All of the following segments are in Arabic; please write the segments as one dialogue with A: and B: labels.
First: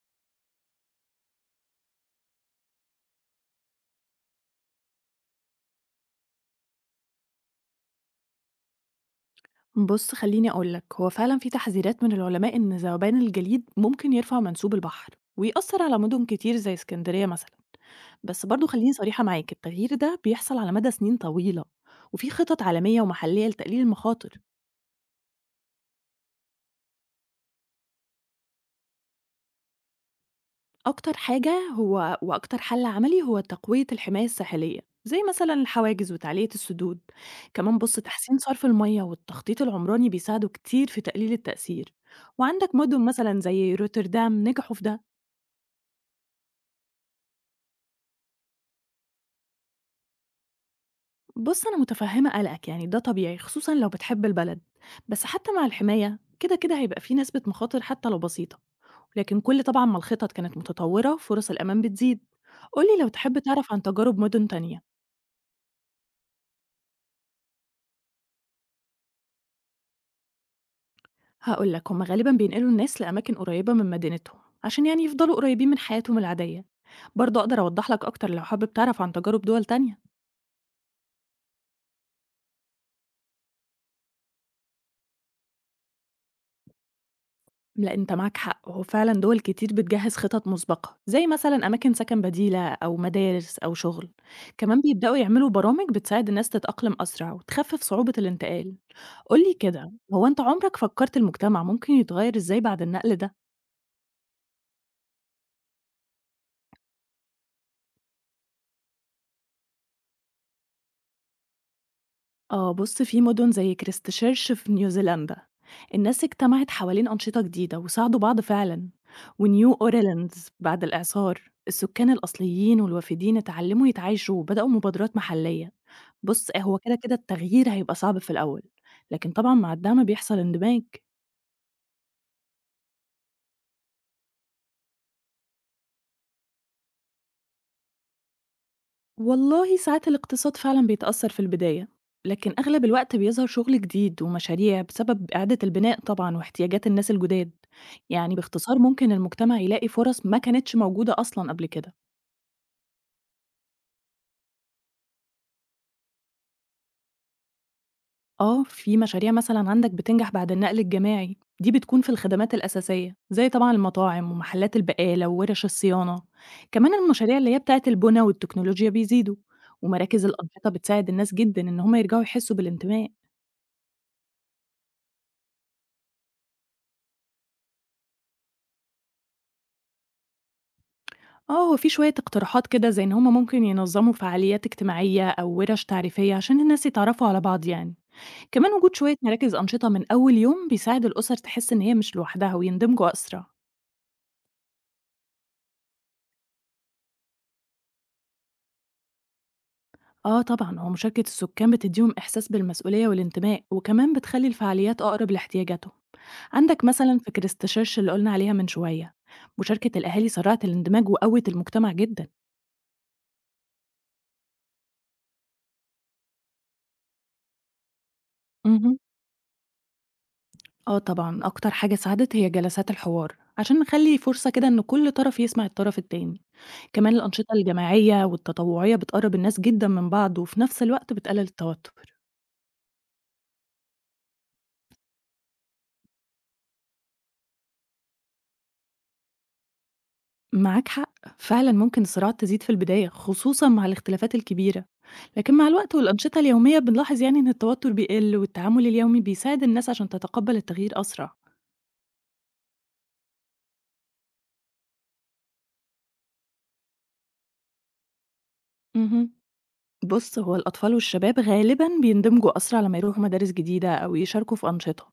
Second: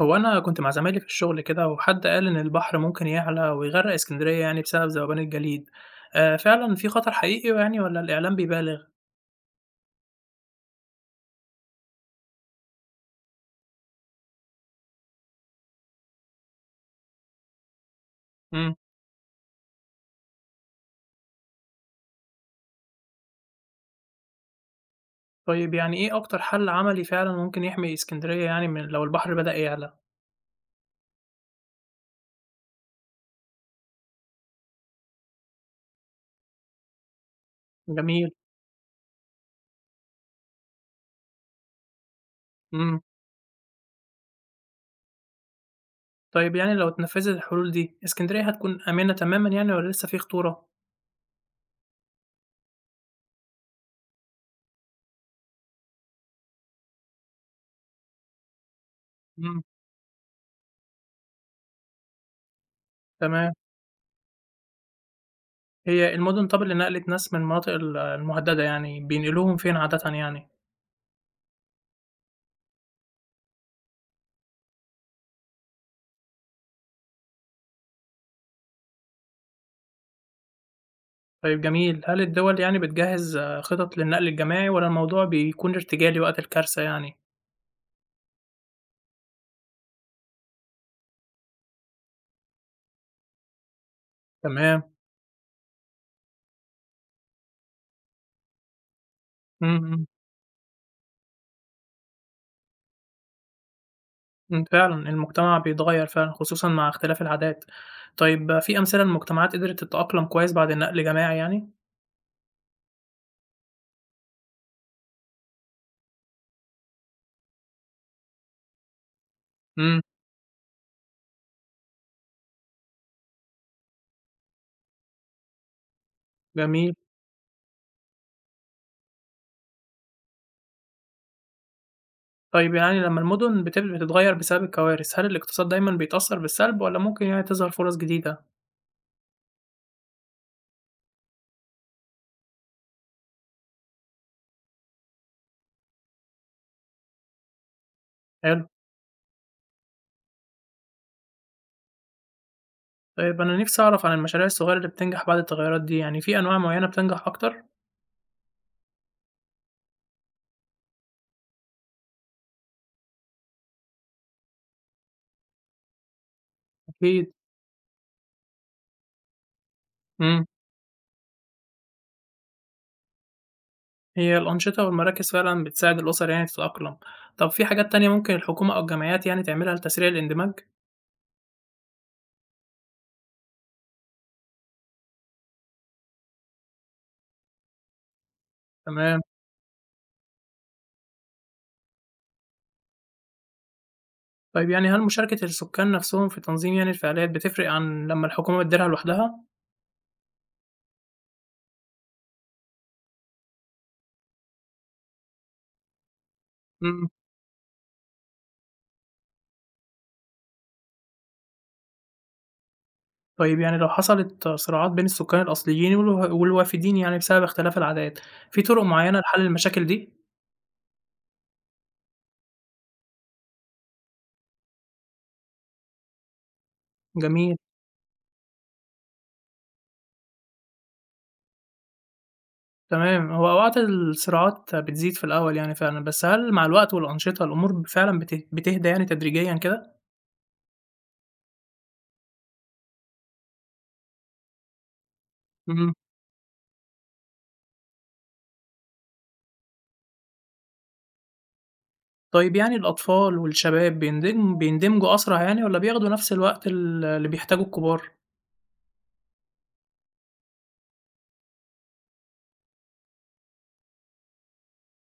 A: هو أنا كنت مع زمايلي في الشغل كده وحد قال إن البحر ممكن يعلى ويغرق اسكندرية يعني بسبب ذوبان الجليد، آه فعلا في خطر حقيقي يعني ولا الإعلام بيبالغ؟
B: بُص خلّيني أقول لك، هو فعلًا في تحذيرات من العلماء إن ذوبان الجليد ممكن يرفع منسوب البحر، ويأثّر على مدن كتير زي اسكندرية مثلًا، بس برضه
A: مم.
B: خلّيني صريحة معاك، التغيير ده بيحصل على مدى سنين طويلة، وفي خطط عالمية ومحلية لتقليل المخاطر.
A: طيب يعني إيه أكتر حل عملي فعلا ممكن يحمي اسكندرية يعني من لو البحر بدأ يعلى؟
B: أكتر حاجة هو وأكتر حل عملي هو تقوية الحماية الساحلية، زي مثلًا الحواجز وتعلية السدود، كمان بُص
A: جميل.
B: تحسين صرف المَيّة والتخطيط العمراني بيساعدوا كتير في تقليل التأثير، وعندك
A: مم.
B: مدن مثلًا زي روتردام نجحوا في ده.
A: طيب يعني لو اتنفذت الحلول دي اسكندرية هتكون آمنة تماما يعني ولا لسه في خطورة؟
B: بص أنا متفهمة قلقك، يعني ده طبيعي خصوصا لو بتحب البلد، بس حتى مع الحماية كده كده هيبقى في نسبة مخاطر حتى لو بسيطة، لكن
A: مم.
B: كل طبعا ما الخطط كانت متطورة فرص الأمان بتزيد. قولي لو تحب
A: تمام.
B: تعرف عن تجارب مدن تانية.
A: هي المدن طب اللي نقلت ناس من المناطق المهددة يعني بينقلوهم فين عادة يعني؟
B: هقولك هما غالبا بينقلوا الناس لأماكن قريبة من مدينتهم عشان يعني يفضلوا قريبين من حياتهم العادية. برضه أقدر أوضح لك أكتر لو حابب تعرف عن تجارب دول تانية.
A: طيب جميل، هل الدول يعني بتجهّز خطط للنقل الجماعي والّا الموضوع بيكون ارتجالي وقت الكارثة يعني؟
B: لأ أنت معاك حق، هو فعلًا دول كتير بتجهّز خطط مسبقة، زي مثلًا أماكن سكن بديلة أو مدارس أو شغل، كمان
A: تمام.
B: بيبدأوا يعملوا برامج بتساعد الناس تتأقلم أسرع وتخفف صعوبة الانتقال. قُل لي
A: إمم،
B: كده،
A: إمم،
B: هو أنت عمرك فكرت المجتمع ممكن يتغير إزاي بعد النقل ده؟
A: إمم، فعلًا المجتمع بيتغيّر فعلًا خصوصًا مع اختلاف العادات. طيب في أمثلة لمجتمعات قدرت تتأقلم كويس بعد النقل الجماعي يعني؟
B: آه بُص في مدن زي كريستشيرش في نيوزيلندا، الناس اجتمعت حوالين أنشطة جديدة وساعدوا بعض فعلًا، ونيو
A: إمم،
B: أوريلاندز بعد الإعصار السكان الأصليين والوافدين اتعلموا يتعايشوا وبدأوا مبادرات محلية. بُص، هو
A: جميل.
B: كده التغيير هيبقى صعب في الأول، لكن طبعًا مع الدعم بيحصل اندماج.
A: طيب يعني لمّا المدن بتتغيّر بسبب الكوارث، هل الاقتصاد دايمًا بيتأثّر بالسلب والّا ممكن يعني تظهر فرص جديدة؟
B: والله ساعات الاقتصاد فعلًا بيتأثر في البداية، لكن أغلب الوقت بيظهر شغل جديد ومشاريع بسبب إعادة البناء طبعًا واحتياجات الناس الجداد. يعني
A: حلو.
B: باختصار ممكن المجتمع يلاقي فرص ما كانتش موجودة أصلًا قبل كده.
A: طيب أنا نِفْسي أعرف عن المشاريع الصغيرة اللي بتنجح بعد التغيّرات دي، يعني في أنواع معيّنة بتنجح أكتر؟
B: آه، في مشاريع مثلًا عندك بتنجح بعد النقل الجماعي، دي بتكون في الخدمات الأساسية، زي طبعًا المطاعم ومحلات البقالة وورش الصيانة، كمان
A: أكيد.
B: المشاريع اللي هي بتاعة البنا والتكنولوجيا بيزيدوا، ومراكز
A: إمم.
B: الأنشطة بتساعد الناس جدًا إن هم يرجعوا يحسوا بالانتماء.
A: هي الأنشطة والمراكز فعلًا بتساعد الأسر يعني تتأقلم. طب في حاجات تانية ممكن الحكومة أو الجمعيات يعني تعملها لتسريع الاندماج؟
B: آه، هو في شوية اقتراحات كده زي إن هم ممكن ينظموا فعاليات اجتماعية أو ورش تعريفية عشان الناس يتعرفوا على بعض يعني، كمان وجود شوية
A: تمام.
B: مراكز أنشطة من أول يوم بيساعد الأسر تحس إن هي مش لوحدها ويندمجوا أسرع.
A: طيب يعني هل مشاركة السكان نفسهم في تنظيم يعني الفعاليات بتفرق عن لمّا الحكومة بتديرها لوحدها؟
B: آه طبعًا، هو مشاركة السكان بتدّيهم إحساس بالمسؤولية والانتماء، وكمان بتخلّي الفعاليات أقرب لاحتياجاتهم. عندك
A: إمم.
B: مثلًا في كريستشيرش اللي قُلنا عليها من شوية، مشاركة الأهالي سرّعت الاندماج وقوّت المجتمع جدًا.
A: طيب يعني لو حصلت صراعات بين السكان الأصليين والوافدين يعني بسبب اختلاف العادات، في طرق
B: اهم.
A: معينة لحل المشاكل دي؟
B: آه طبعًا، أكتر حاجة ساعدت هي جلسات الحوار، عشان نخلّي فرصة كده إن كل طرف يسمع الطرف التاني. كمان الأنشطة
A: جميل.
B: الجماعية والتطوعية بتقرّب الناس جدًا من بعض، وفي نفس الوقت بتقلل التوتر.
A: تمام. هو أوقات الصراعات بتزيد في الأول يعني فعلًا، بس هل مع الوقت والأنشطة الأمور فعلًا بتهدى يعني تدريجيًا كده؟
B: معاك حق، فعلا ممكن الصراعات تزيد في البداية خصوصا مع الاختلافات الكبيرة، لكن مع
A: إمم.
B: الوقت والأنشطة اليومية بنلاحظ يعني إن التوتر بيقل والتعامل اليومي بيساعد الناس عشان تتقبل التغيير أسرع.
A: طيب يعني الأطفال والشباب بيندمجوا أسرع يعني والّا بياخدوا نفس الوقت اللي بيحتاجه الكبار؟
B: مهم. بص هو الأطفال والشباب غالبا بيندمجوا أسرع لما يروحوا مدارس جديدة أو يشاركوا في أنشطة.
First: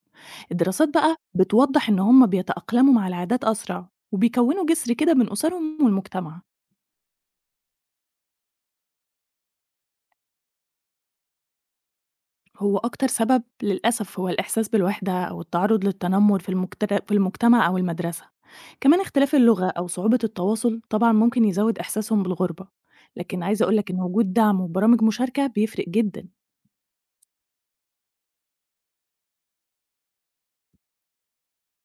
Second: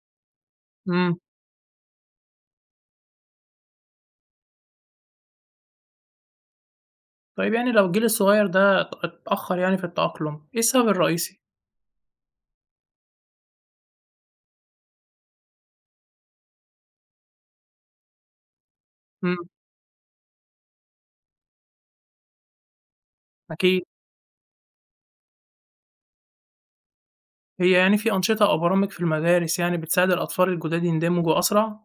B: الدراسات بقى
A: إمم،
B: بتوضح إن هم بيتأقلموا مع العادات أسرع وبيكونوا جسر كده بين أسرهم والمجتمع.
A: طيب يعني لو الجيل الصغير ده اتأخر يعني في التأقلم، إيه السبب الرئيسي؟
B: هو أكتر سبب للأسف هو الإحساس بالوحدة أو التعرض للتنمر في المجتمع أو المدرسة، كمان اختلاف
A: إمم،
B: اللغة أو صعوبة التواصل طبعا ممكن يزود إحساسهم بالغربة، لكن عايزة
A: أكيد.
B: أقولك إن وجود دعم وبرامج مشاركة بيفرق جدا.
A: هي يعني في أنشطة أو برامج في المدارس يعني بتساعد الأطفال الجداد يندمجوا أسرع؟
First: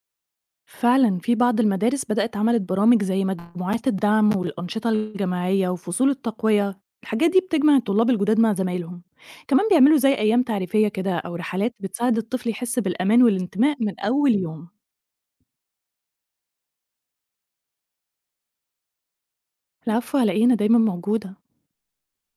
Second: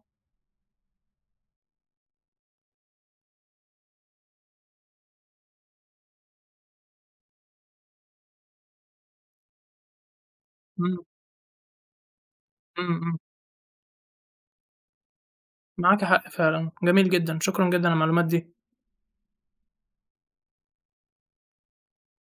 B: فعلا في بعض المدارس بدأت عملت برامج زي مجموعات الدعم والأنشطة الجماعية وفصول التقوية. الحاجات دي بتجمع الطلاب الجداد مع زمايلهم، كمان بيعملوا زي أيام تعريفية
A: إمم،
B: كده أو رحلات بتساعد الطفل يحس
A: إمم، إمم،
B: بالأمان والانتماء من أول يوم.
A: معاك حق فعلًا، جميل جدًا، شكرًا جدًا على المعلومات دي.
B: العفو على إيه، أنا دايما موجودة.